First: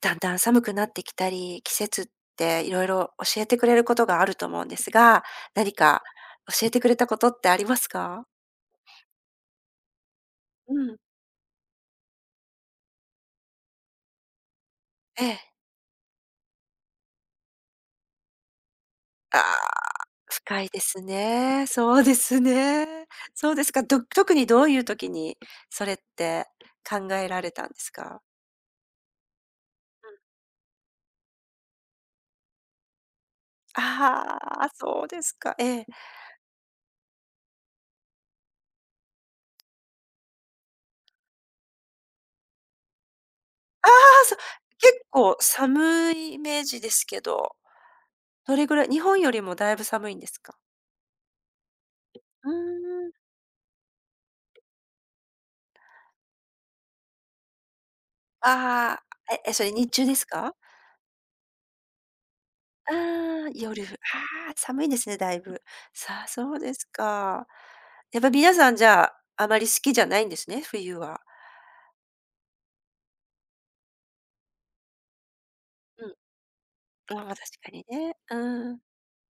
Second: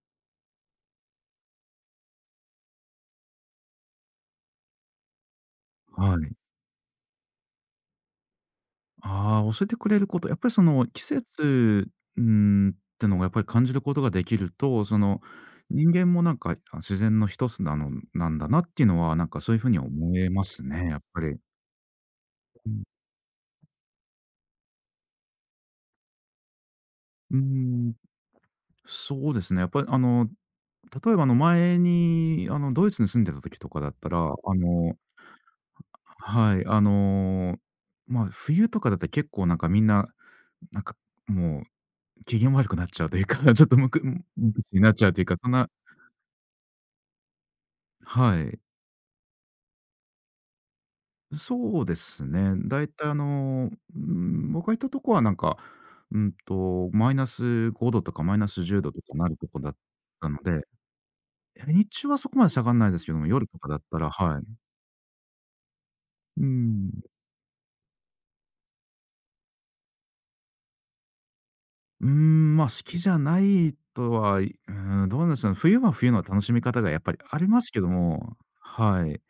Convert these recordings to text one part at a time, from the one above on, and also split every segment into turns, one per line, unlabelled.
だんだん寒くなってきたり、季節っていろいろ教えてくれることがあると思うんですが、何か
はい。
教えてくれたことってありますか？
ああ、教えてくれること、やっぱりそ
う
の
ん。
季節、ってのがやっぱり感じることができると、その
ええ。
人間もなんか、あ、自然の一つなのなんだなっていうのは、なん
あ
か
あ、
そういう風に思えます
深いで
ね、やっ
す
ぱり。
ね。そうです
うん。
ね。そうですか。特にどういう時にそれって考え
うー
られたんです
ん、
か？
そうですね。やっぱり例えば前にドイツに住んでた時とかだったら、
ああ、そうですか。ええ。あ
はい、あの、まあ、冬とかだったら結構なんかみんな、なんかもう機嫌悪くなっちゃうというか、ちょっとむく
あ、そう。
無口にな
結
っちゃうというか、
構
そんな
寒いイメージですけど、
は
ど
い。
れぐらい日本よりもだいぶ寒いんですか？
そうです
う
ね。だいた
ー
い
ん。
僕が行ったとこはなんか、うんと、マイナス5度とかマイナス10度と
あ
かな
あ、
るとこ
そ
だ
れ
っ
日中です
たの
か？
で、日中はそこまで下がらない
あ
ですけども、夜
あ、
とかだっ
夜、
たらはい。
ああ、寒いですね、だいぶ。さあ、
う
そうです
ん。
か。やっぱ皆さんじゃあ、あまり好きじゃないんですね、冬は。
ま、好きじゃないとはいうん、どうなんでしょうね。冬は
う
冬
ん。
の楽しみ方がやっぱり
ああ、ま、
あ
確
ります
か
け
に
ど
ね。
も、
うん。
はい。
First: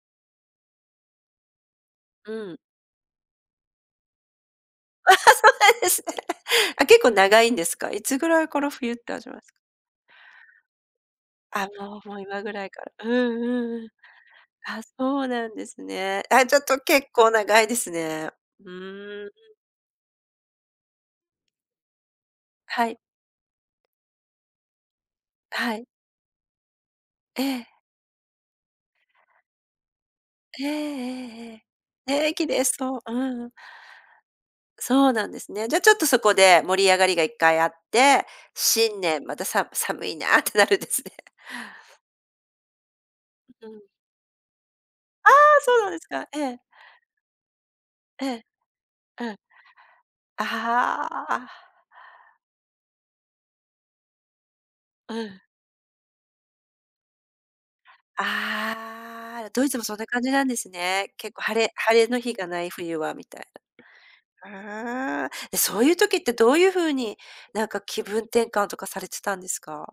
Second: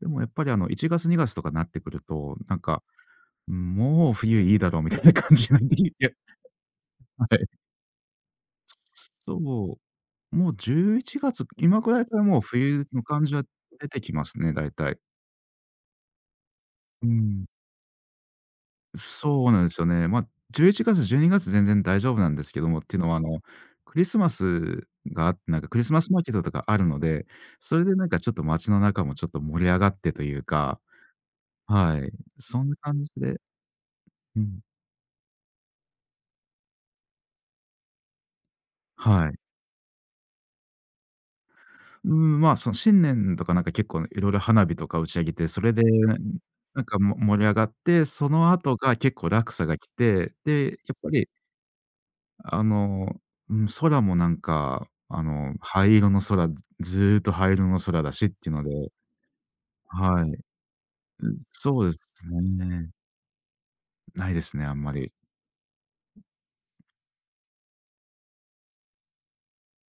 でもやっぱり1月2月とかなってくると、
うん。
もう冬いいだろうみたい
あ
な
あ、そ
感
う
じになっ
な
て
んで
き
すね。
て
あ、結構
は
長
い。
いんですか？いつぐらいから冬って始まるんすか？
そう。もう11月、
あ、
今ぐら
も
い
うも
か
う
らもう
今ぐらいか
冬
ら。
の
う
感じ
ん
は
うんう
出
ん。
てきますね、大
あ、
体。
そうなんですね。あ、ちょっと
う
結構
ん。
長いですね。うーん。
そうなんですよね。まあ、11月、12月全然大丈夫なんですけども、っ
は
てい
い、
うのはクリスマスがあって、なんか
は
クリ
い。
スマスマーケットとかあるので、
ええ。
それでなんかちょっと街の中もちょっと盛り上がってという
ええ
か、
ええええ。
はい、
ね、綺
そ
麗
んな
そう。
感じ
う
で
んうん。
うん、
そうなんですね。じゃあちょっとそこで盛り上がりが一回あって、新年
は
ま
い。
た寒いなってなるんですね。
うん、まあ、その新年とかなん
う
か
ん。
結
あ
構いろいろ花火とか打ち上げて、そ
あ、
れ
そう
で、
なんですか。ええ、
なんかも盛り上がって、
え
そ
え、
の後が結構
うん。
落差が来て、で、やっぱり
ああ、
あの、うん、空もなんか、
うん。
灰色の空、ずずーっと灰色の空だしっていうので、
ああ、ドイツもそんな感
は
じ
い。
なんですね。結構晴れ
そうで
晴れの
す
日がない
ね。
冬はみたい
ないですね、あんまり。
な。ああ、で、そういう時ってどういう風に、なんか気分転換とかされてたんですか？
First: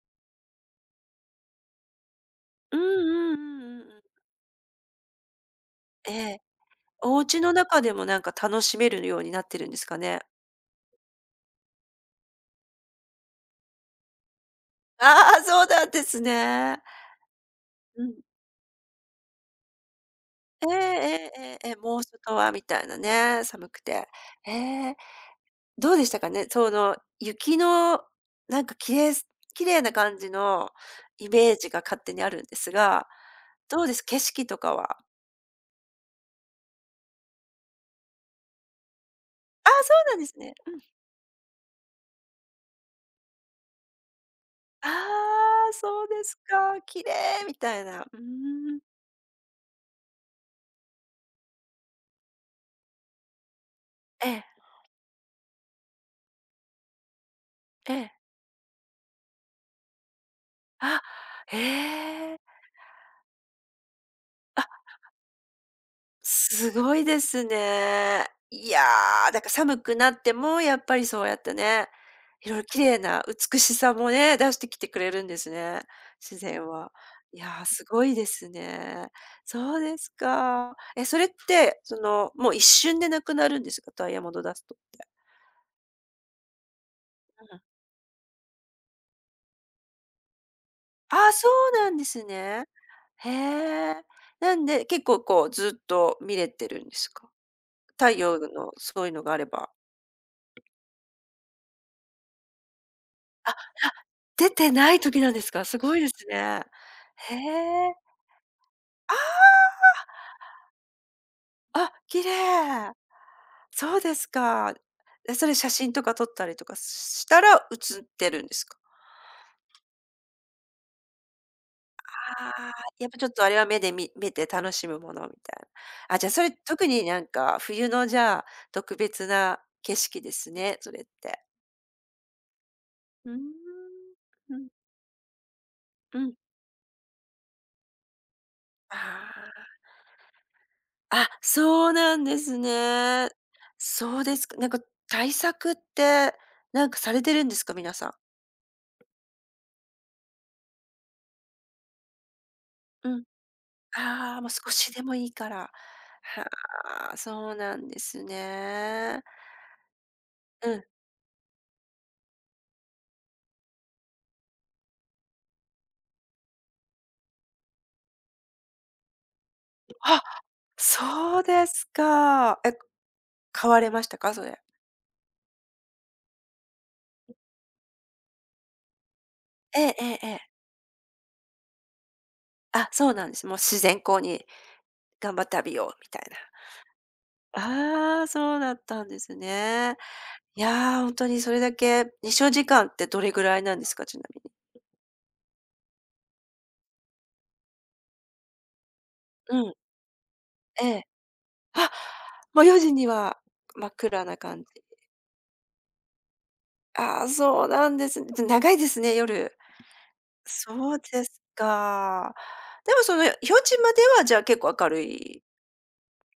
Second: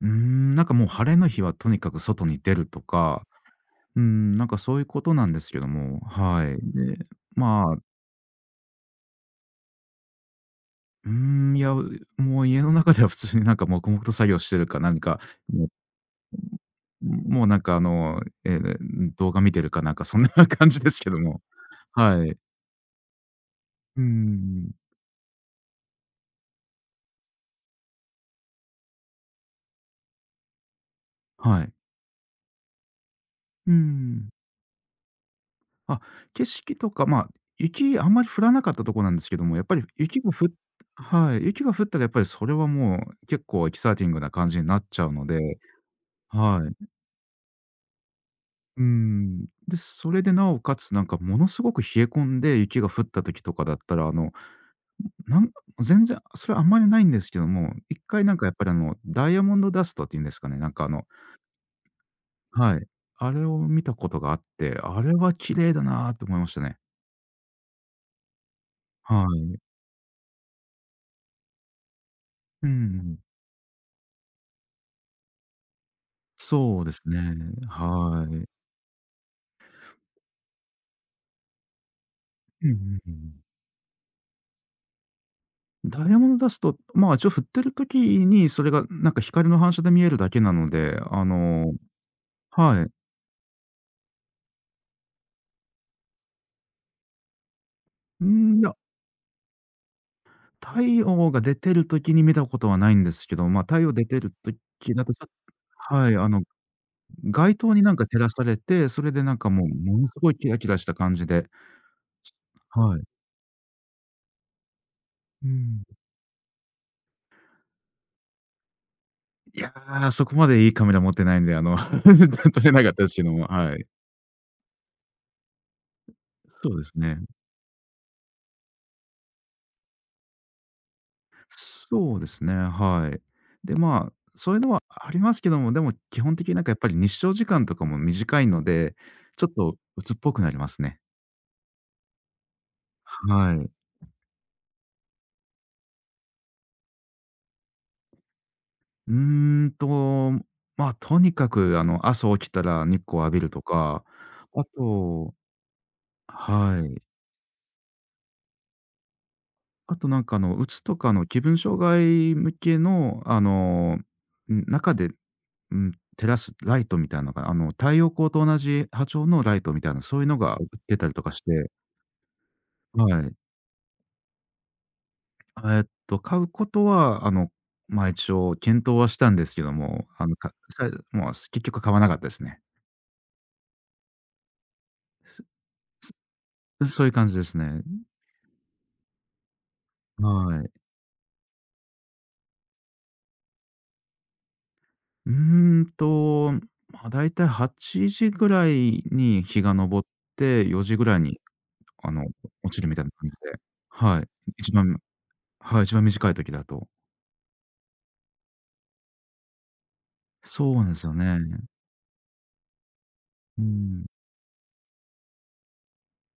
なんかもう晴れの日はとにかく外に出る
う
と
んうんう
か、
んうんう
う
ん。
ん、なんかそういうことなんですけども、
ええ、
はい。で、
お家の
まあ
中でもなんか楽しめるようになってるんですかね？
うーいや、もう家の中では普通になんか黙々と作業してるか何か、
ああ、
も
そう
う
なんですね。
もうなんかあ
うん。
の、ええ、動画見てるかなんかそんな
え
感
え
じですけど
え
も。
えええええ、もう
は
外
い。
はみたいなね、寒く
うー
て。え
ん。
え、どうでしたかね？その雪のなんかきれいす綺麗な感じのイメー
は
ジ
い。
が勝手にあるんですが、
うー
どうです？景
ん。
色とかは。
あ、景色とか、ま、雪あんまり降らなかったとこなんですけども、やっ
あ
ぱり
あ、そうな
雪
んで
が
す
ふ
ね。うん。
はい、雪が降ったらやっぱりそれはもう結構エキサイティングな感じになっ
あ
ちゃうので、
あ、そうです
は
か。
い。
綺麗みたいな。うーん。
うーん。で、それでなおかつなんかものすごく冷え込んで雪が降った時とかだったら、あ
え
の
え、
なん全然、それあんまりないんですけども、
え
一
え。
回なんかやっぱりダイヤモンドダストっていうんですかね、
あ、へえ。あ、
はい。あれを見たことがあって、あれは綺麗だなと思いました
す
ね。
ごいですね。いや
は
ー、だから
い。
寒くなってもやっぱりそうやってね、いろいろ
う
綺麗
ん。
な美しさもね、出してきてくれるんですね、自然
そうで
は。
すね。
いやー、すごい
は
で
い。
すね。そうですか。え、それって、その、もう一
うんう
瞬
ん
で
う
なく
ん。
なるんですか？ダイヤモンドダストって。
ダイヤモンドダスト、まあ、一応振っ
うん。
てる時に、それがなんか光の反射で見えるだけなので、
あ、そうなんですね。
はい。
へえ。なんで、結構こうずっと見れてるんですか？太
う
陽
ん、い
の
や、
そういうのがあれば。
太陽が出てる時に見たことはないんですけど、まあ、太陽出てる
出
時
てない
だとち
時
ょっ
なんですか？すごいで
はい、
すね。へ
街灯にな
え。
んか照らされて、それでなんかもう、
あ
ものすごいキラキラした感じで、
あ！あ、綺麗。
はい。
そうですか。え、そ
う
れ写
ん。
真とか撮ったりとかしたら写ってるんですか？
いや、そこまでいいカメラ持ってないんで、あの、
あ
撮れ
あ、
なかったで
やっ
す
ぱ
け
ちょ
ど
っと
も、
あれは
は
目
い。
で見て楽しむものみたいな。あ、じゃ、それ
そうで
特
す
にな
ね。
んか冬のじゃあ、特別な景色ですね、それって。
そうですね、はい。
うー
で、ま
ん。
あ、そう
う
いう
ん、
のはありますけども、でも基
うん。
本的になんかやっぱり日照時間とかも短いので、
あ
ちょっ
あ。
と鬱っぽくなりますね。
あ、そうなんですね。
はい。
そうですか。なんか対策って、なんかされてるんですか？皆さん。
うーんと、まあ、とにかく朝起きたら日
う
光
ん。
浴びるとか、
ああ、もう
あ
少しでもいい
と
から。
はい。
はあ、そうなんですね。
あとなんかう
う
つ
ん。
とかの気分障害向けのあの、うん、中で、うん、照らすライトみたいなのが、あの、太陽光と同じ波長のライトみたいな、そう
あ、
いうのが売ってたりとか
そ
し
うで
て、
すか。え、
はい。
買われましたか？それ。
えっと、買うことはま、一応検討はしたんですけど
えええ
も、
えええ。
もう結局買わなかったですね。
あ、そうなんです。もう自然光に頑
す
張って浴びようみたい
す
な。
そういう感じですね。
ああ、そうだったんですね。い
はい。
やー、本当にそれだけ日照時間ってどれぐらいなんですか？ちなみに。
うーんと、まあ、だいたい8時ぐらいに
う
日が
ん。
昇って、4
え
時
え。
ぐらいに
あ、
あの、
もう
落
4
ちる
時
みたい
に
な感じ
は
で。
真っ
は
暗
い。
な感
一
じ。
番はい、一番短い時だと。
ああ、そうなんですね。じゃ長いですね、夜。
そうなんで
そう
すよ
で
ね。
すか。でもその夜
う
ちまで
ん。
はじゃあ結構明るい。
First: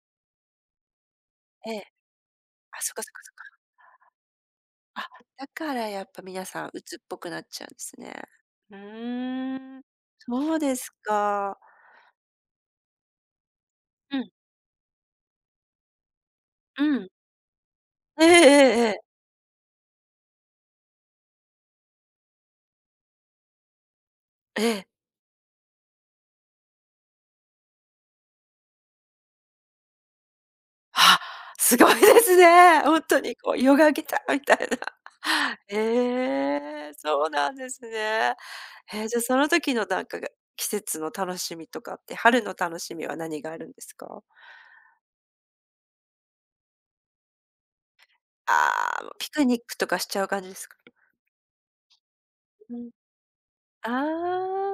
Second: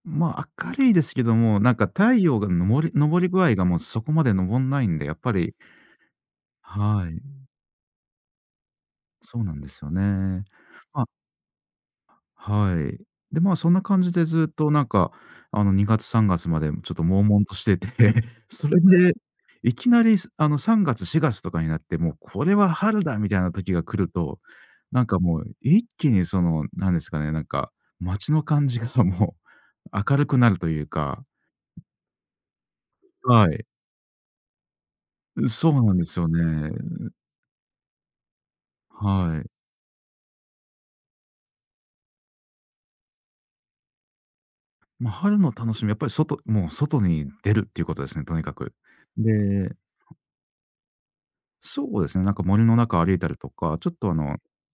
まあ、明るいですけども、なん
え
か
え。
太陽が昇
あ、
り
そっかそっ
昇
か
り
そっ
具合が
か。
もうそこまで昇んないん
あ、
で、やっぱ
だ
り
からやっぱ皆さん鬱っ
は
ぽ
い、
くなっちゃうんですね。う
そうなんで
ー
す
ん。
よね。
そうです
ま
か。
はい。で、まあ、そんな感じ
う
で
ん、
ずっとなんか、2月3月まで
う
ちょっと
ん。
悶々としてて、
ええ
それ
えええ
で、
え。
いきなり、3月4月とかになって、もうこれは春だみたいな時が来ると、
ええ。
なんかもう一気にその、なんですかね、なんか、街の感じがもう 明るくなるという
あ、
か、
すごいですね。ほんとに
は
こう
い。
ヨガギターみたいな。
そうなんですよ
え
ね。
え、そうなんですね。え、じゃ、そ
は
の
い。
時のなんかが季節の楽しみとかって、春の楽しみは何があるんですか？
まあ、春の楽しみ、やっぱり外もう外に出るっていうことですね、とにかく。
ああ、もうピクニッ
で
クとかしちゃう感じですか？
そうですね、なんか森の
う
中歩いたりとか、ちょ
ん。
っと
あ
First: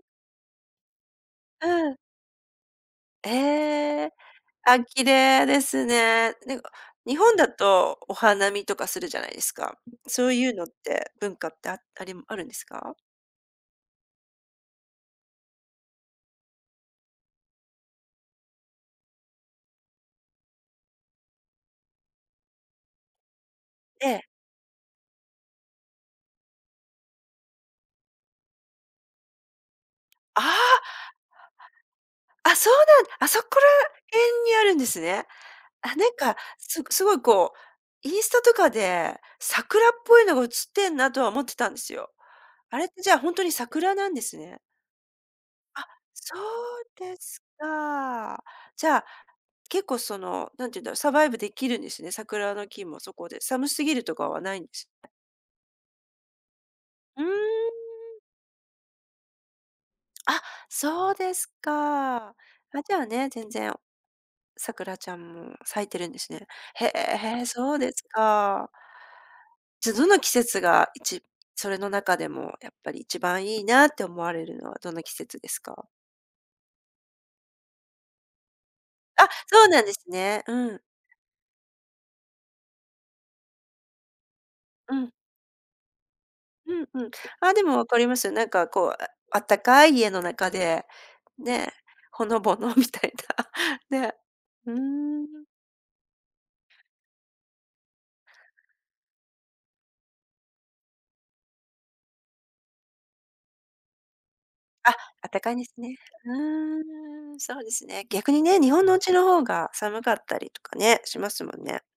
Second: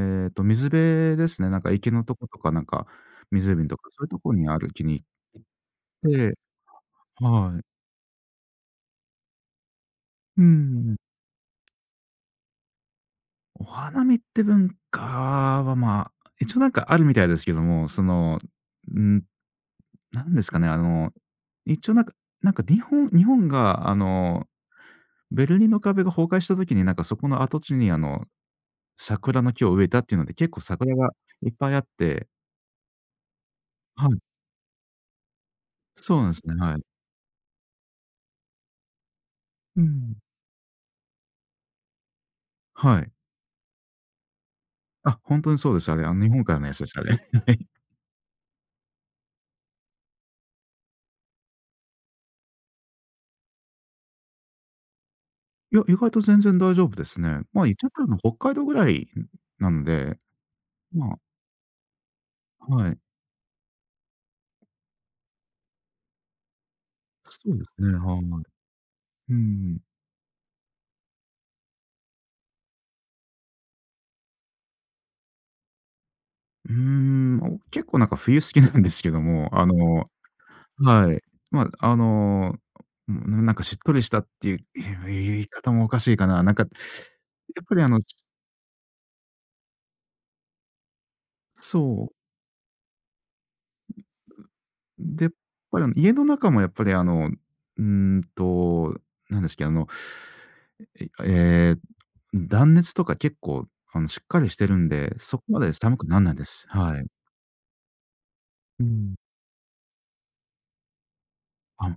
あ。
っと、水辺ですね、なんか池
うん。
のとことか、なんか
え
湖とか、そういう
え。
とこに歩
あ、
きに行
綺
っ
麗です
て
ね。なんか日本だ
はい。
とお花見とかするじゃないですか。そう
う
いうのっ
ん。
て、文化ってあありあるんですか？
お花見って文化は、まあ、一応なんかあるみたいですけども、その、うん、なんですかね、あの、一応なんかなんか日本が
ええ。
ベルリンの壁が崩壊した時に、なんかそこの跡地に桜の木を植えたっていうので、
あ
結構
あ。
桜がいっぱいあって
あ、そうなんあそこ
はい。
ら辺にあるんですね。あ、なん
そうなんで
か、
すね、はい。
すごいこう、インスタとかで
う
桜っ
ん。
ぽいのが写ってんなとは思ってたんですよ。あれっ
は
てじ
い。
ゃあほんとに桜なんですね。
あ、ほんとにそうで
あ、
す、あれ、あの、日
そ
本からのやつ
う
です、あれ。
で
は
す
い。
か。じゃあ、結構その、何て言うんだろう、サバイブできるんですね、桜の木もそこで。寒すぎるとかはないんです。
いや、意外と全然大丈夫です
うー
ね。まあ、言っ
ん、
ちゃったの北海道ぐらいなので、
あ、そう
ま
ですか。あ、
あ、は
じ
い。
ゃあね、全然桜ちゃんも咲いてるんですね。へえ、へえ、
そうで
そう
す
で
ね、
す
はい。
か。
うん。
じゃ、どの季節がそれの中でもやっぱり一番いいなって思われるのはどの季節ですか？
結構なんか冬好きなんですけど
あ、
も、
そ
あ
うなんで
の
すね。うん。
はい。ま、なんかしっとりしたっていう、
うん。
言い方もおかしいかな。なんか、
うんうん。あ、
や
で
っぱ
も
り
分
あ
か
の
ります。なんかこう、あったかい家の中で、ね、
そう。
ほのぼのみたいな、ね。うー
で、やっ
ん。
ぱり家の中もやっぱりあの、うーんと、なんですけど、あの、えええ、断熱とか結構しっかりしてるん
あ、
で、
あっ
そ
た
こ
かい
ま
で
で
す
寒
ね。
くなんないです。はい。
うーん、そうですね。逆にね、日
う
本のお家
ん。
の方が寒かったりとかね、しますもんね。
あ、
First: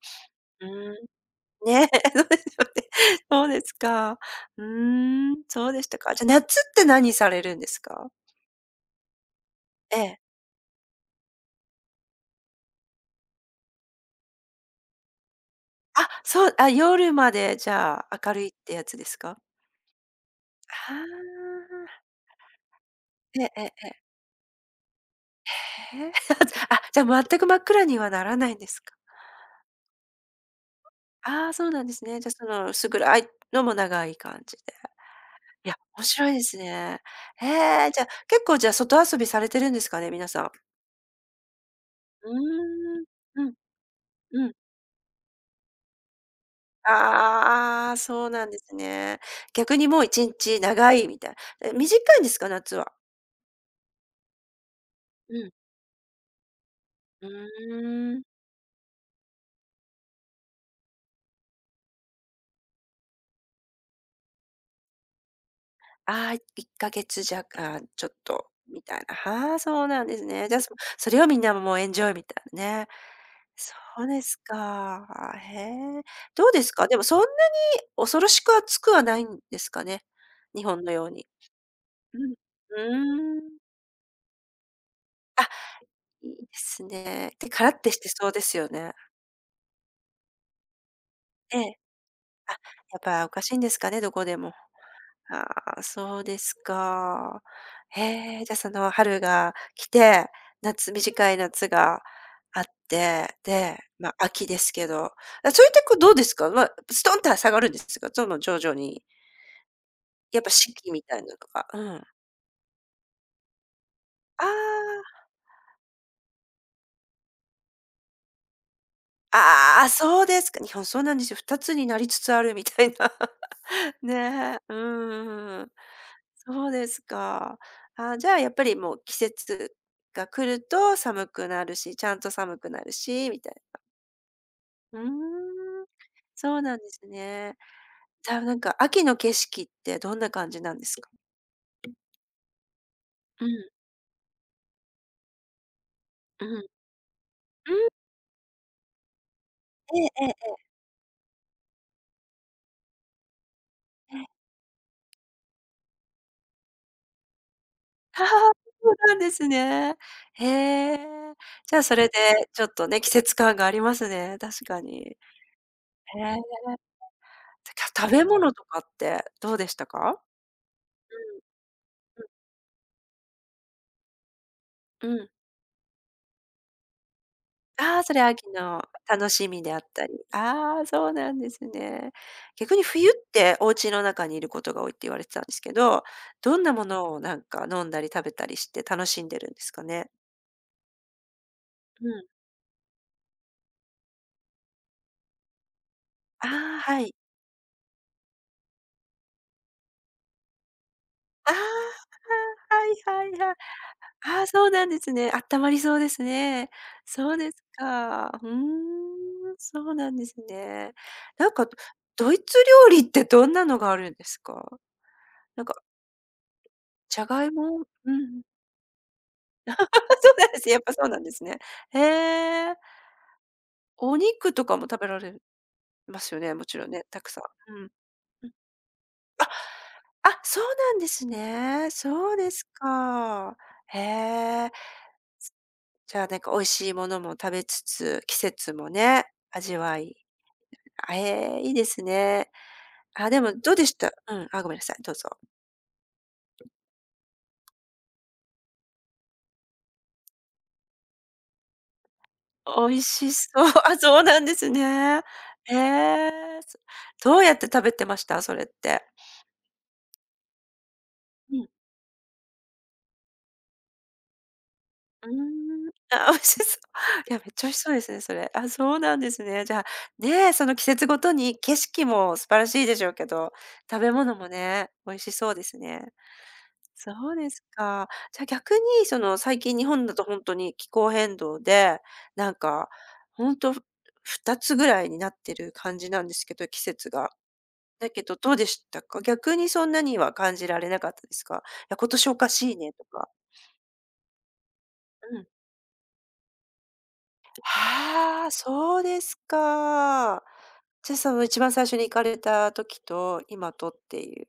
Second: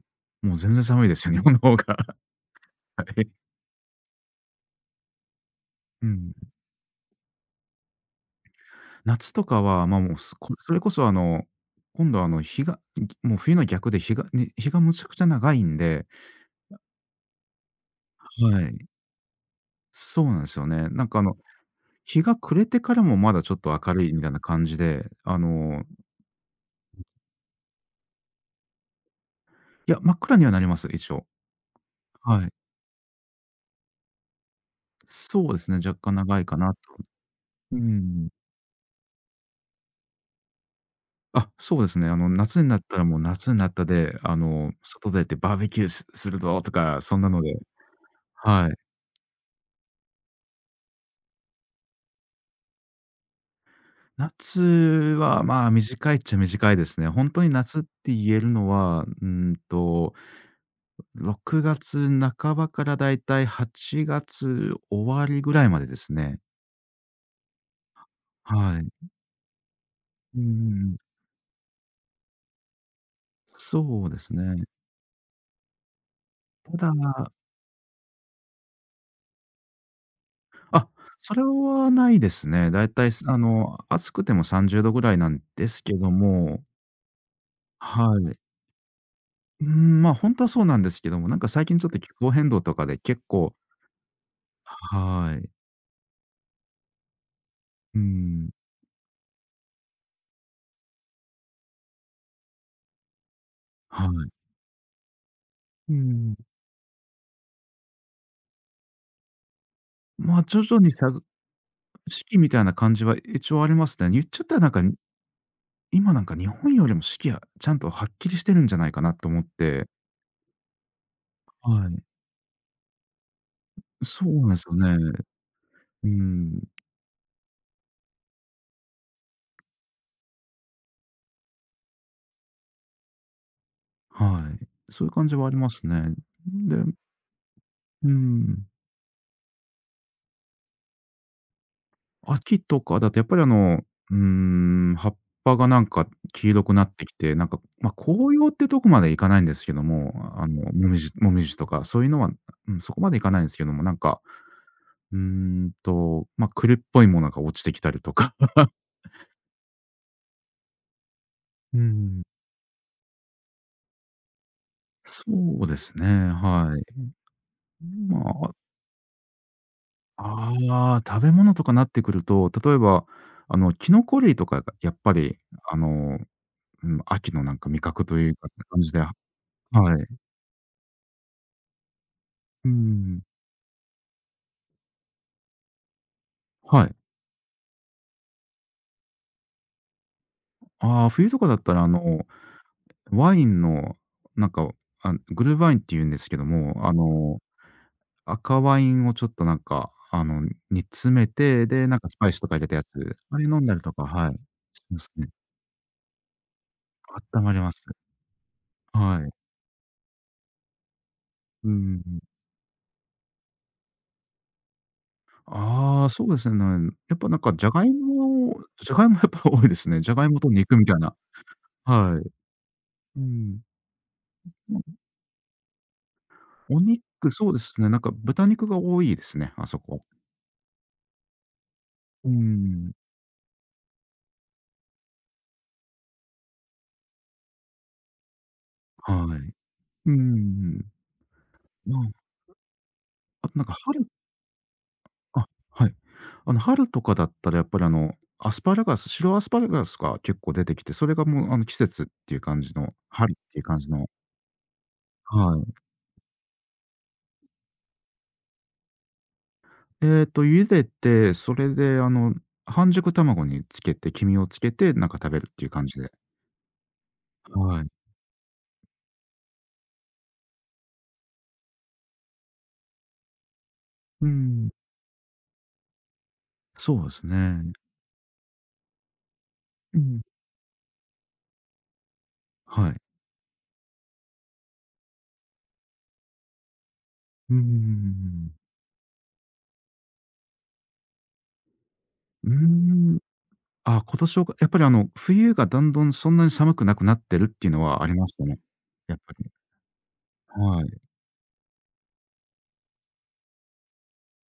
もう
うー
全然
ん、
寒いですよ、日本の方
ね、
が。
そうですよね。
はい。
そうですか。うーん、そうでした
う
か。じゃ、
ん。
夏って何されるんですか？
夏とかは、
え
ま、もう
え。
すこそれこそあの、今度あの、日がもう冬の逆で日がむちゃくちゃ長いんで、
あ、そう、あ、夜までじゃあ、明るいっ
は
てや
い。
つですか？
そうなんですよね。
ああ
なんか
ー。
日が暮れてからもまだ
え
ち
え
ょっ
ええ
と
え
明るい
え。
みたいな感じで、
へえ あ、じゃあ、全く真っ暗にはならないんですか？
いや、真っ暗にはなります、一応。
ああー、そうなんですね。じゃ、
は
そ
い。
の、薄暗いのも長い感じで。
そうで
い
す
や、
ね、若
面
干
白い
長
で
い
す
かなと。
ね。へ
う
え、じゃ、
ん。
結構じゃあ、外遊びされてるんですかね、皆さん。
あ、そうですね。あ
う
の、夏になった
ー
ら
ん。
もう
う
「夏
ん、
になった」で、あ
うん。
の、「外出てバーベキューすするぞ」とか、そんなので
ああ、そうなんで
はい。
すね。逆にもう1日長いみたいな。え、短いんですか？夏は。
夏
う
は、
ん。
まあ、短いっちゃ短いですね。
う
本当に夏って
ーん。
言えるのは、うーんと、6月半ばからだいたい8月終わりぐらいまでです
ああ、
ね。
1ヶ月弱、あ、ちょっと
は
み
い。
たいな。はあ、そうなんです
う
ね。じゃ、そ
ん。
それをみんなもうエンジョイみたいなね。そ
そ
う
うで
で
す
す
ね。
か。へえ。どうです
た
か？
だ
でもそんなに恐ろしく暑くはないんですかね？日本
あ、
のように。
それはな
う
いで
ん。
すね。だいたい、すあ
うーん。
の、暑くても30度ぐらいなん
あ、
ですけど
いいで
も、
すね。で、カラッてして
は
そう
い。
ですよね。
まあ、ほんとはそうなんですけども、なんか
え
最
え。
近ちょっと気候変動とかで
やっ
結
ぱおかし
構
いんですかね、どこでも。
は
あ
い。
あ、そうですか。
う
へえ、
ん、
じゃ、その春が来て、短い夏があって、で、
は
ま、あ
い。
秋ですけど、あ、それって
う
こうどうです
ん。
か？まあ、ストンと下がるんですか？その徐々に。
ま
やっ
あ、
ぱ
徐
四
々に
季みたいなのとかうん。
四季みたいな感じは一応ありますね。言っちゃ
あ
ったらなんか、
あ、
今なんか日本よりも四季はちゃんとはっきりしてるんじゃないかなと思っ
あ
て。
あ、そうですか。日本そうなんですよ。二つに
は
な
い。
りつつあるみたいな。
そうなん
ね
す
え、
よ
うん
ね。
うんうん。
うん、
そうですか。あ、じゃあやっぱりもう季節が来ると寒くなるし、ちゃんと寒くなるし、みたいな。
はい。
うー
そういう感じはありま
ん、
すね。
そう
で、
なんですね。
う
じゃあなん
ん。
か秋の景色ってどんな感じなんですか？
秋とかだとやっぱりあ
うん、
の、葉っぱがなんか
う
黄
ん。
色くなってきて、なんか、ま、
う
紅葉ってとこまでいかないんですけど
ん、え
も、
ええ
あ
え
の、もみじとかそういうのは、うん、そこまでいかないんですけども、なん
え
か、
え。
ま、栗っぽいものが落ちてきたりと
ああ、
か。
そうなんですね。へえ。じ
う
ゃあそれで
ん。
ちょっとね、季節感がありますね、確かに。へ
そうですね、
え。
はい。
てか食べ
ま
物
あ、
とかってどうでしたか？
食べ物とかなってく
う
る
ん、うん。
と、例えば、あの、キノコ類とかがやっ
う
ぱ
ん。
り、あの、うん、秋のなんか味
ああ、
覚
そ
と
れ
いう
秋
か、感
の
じでは
楽しみであっ
い。
たり。ああ、そうなんですね。
うー
逆に冬っ
ん。
てお家の中にいることが多いって言われてたんですけど、どんな
は
も
い。
のをなんか飲んだり食べたりして楽しんでるんですかね？
ああ、冬とかだったら、あ
う
の、
ん。
ワインの、なんか、グルーワインっていうんですけど
あ
も、
あ、
あ
はい。
の、赤ワインをちょっとなんか、あの、煮詰め
ああ、
て、で、なんかスパイスとか入れたやつ、
はいは
あ
い
れ
は
飲
い。
んだりとか、はい、
ああ、そう
し
なんで
ます
す
ね。
ね。あったまりそうですね。
あっ
そう
た
で
ま
す
ります。
か。うー
はい。
ん、そうなんですね。なんか
うん。
ドイツ料理ってどんなのがあるんですか？なんか、
ああ、そうですね。やっ
じゃ
ぱなん
がい
かジャ
も、
ガイ
うん。
モ、やっぱ多いです
あ、
ね。ジャガイ
そ
モ
うな
と
んです。
肉
やっ
みた
ぱ
い
そう
な。
なんですね。へ
はい。
え。
うん。
お肉とかも
ま
食べられますよね、もち
お
ろん
肉、
ね、たくさん。
そうで
う
すね、
ん。
なんか豚
うん。
肉が多いですね、あそこ。
あ、そうなんですね。
う
そうです
ん、
か。へえ。じゃあ、なんか美味しいものも食べつつ、季節も
は
ね、
い。
味わ
うー
い、
ん。
あ、ええ、いいで
ま
す
あ、
ね。あ、で
あ
も
となん
ど
か
うでし
春、
た、うん、あ、ごめんなさい、どうぞ。
あ、はい。あの、春とかだったらやっぱりあの、アスパラガス、白アスパラガスが結構出てきて、それがもうあの、季節っていう感じの、
美味
春
し
っ
そ
ていう
う。
感 じ
あ、
の
そうなんですね。
はい。
へえ。そどうやって食べてました？それって。
茹でて、そ
うん。
れであの、半熟卵につけて、黄身をつけて、なんか
う
食
ー
べるっていう感
ん、
じで。
あ、美味しそう。いや、めっちゃ美味し
はい。
そうですね、それ。あ、そうなんですね。じゃあ、ね、その季節ごとに景色も素晴らしいでしょうけど、食べ
うー
物も
ん。
ね、美味しそうですね。
そうで
そ
す
うです
ね。
か。じゃあ逆に、その、最近日
う
本だ
ん。
と本当に気候変動で、なん
は
か、
い。
本当ふ2つぐらいになってる感じなんですけど、季節が。
うんう
だけどど
ん。
うでしたか？逆にそんなには感じられなかったですか？いや、今年おか
うー
しいねと
ん。
か。
ああ、今年はやっぱりあの、
うん。
冬がだんどんそんなに寒くなくなってるっていうのはありました
はあ、
ね。
そう
やっ
で
ぱ
す
り。
か。
はい。
じゃあ、その一番最初に行かれた時と、今とっていう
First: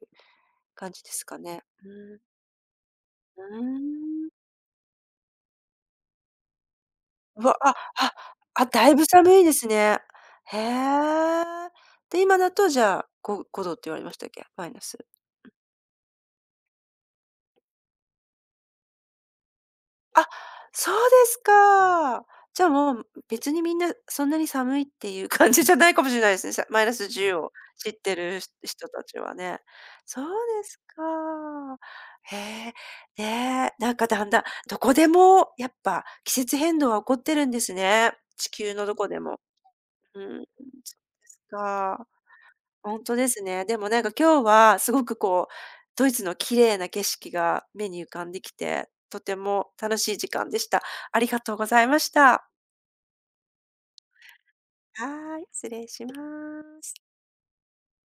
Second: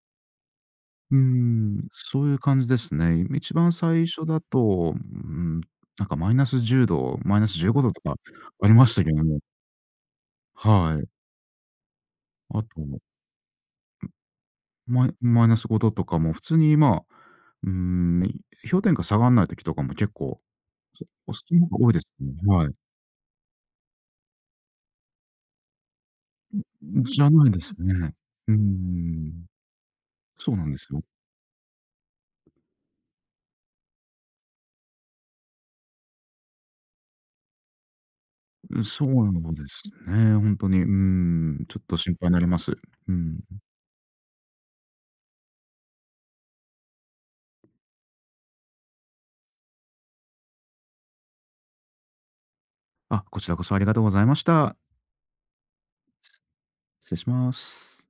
感じで
うー
すかね。
ん、
うん。
そういう感じですね。
う
一
ー
番最初
ん。
だと、うーん、なんかマイナス10度、マイ
う
ナ
わ、
ス15
あ、
度と
あ、
かあ
あ、
りま
だ
し
い
た
ぶ
けど
寒
も。
いですね。へ
はい。
え。で、今だ
あ
とじ
と、
ゃあ、5度って言われましたっけ？マイナス。
マイナス5度とかも普通にまあ、うーん、氷点下下がらない時とかも結
あ、
構、
そうです
そっちの方が多いです
か。
ね。
じ
は
ゃあ、
い。
もう別にみんなそんなに寒いっていう感じじゃないかもしれないですね。マイナス
じゃ
10
ない
を
です
知っ
ね。
てる
うー
人たち
ん、
はね。そう
そうな
で
ん
す
ですよ。
か。へえ、ね、なんかだんだん、どこでもやっぱ季節変動は起こってるんですね。地球のど
そ
こでも。
うです
う
ね、
ん、
本当に、う
そっ
ん、ちょっと
か。
心配になります。
本
う
当で
ん。
すね。でもなんか今日はすごくこう、ドイツの綺麗な景色が目に浮かんできて、とても楽しい時間でした。ありがとうございました。
あ、こちらこそありがとうございました。
はーい、失礼します。
失礼します。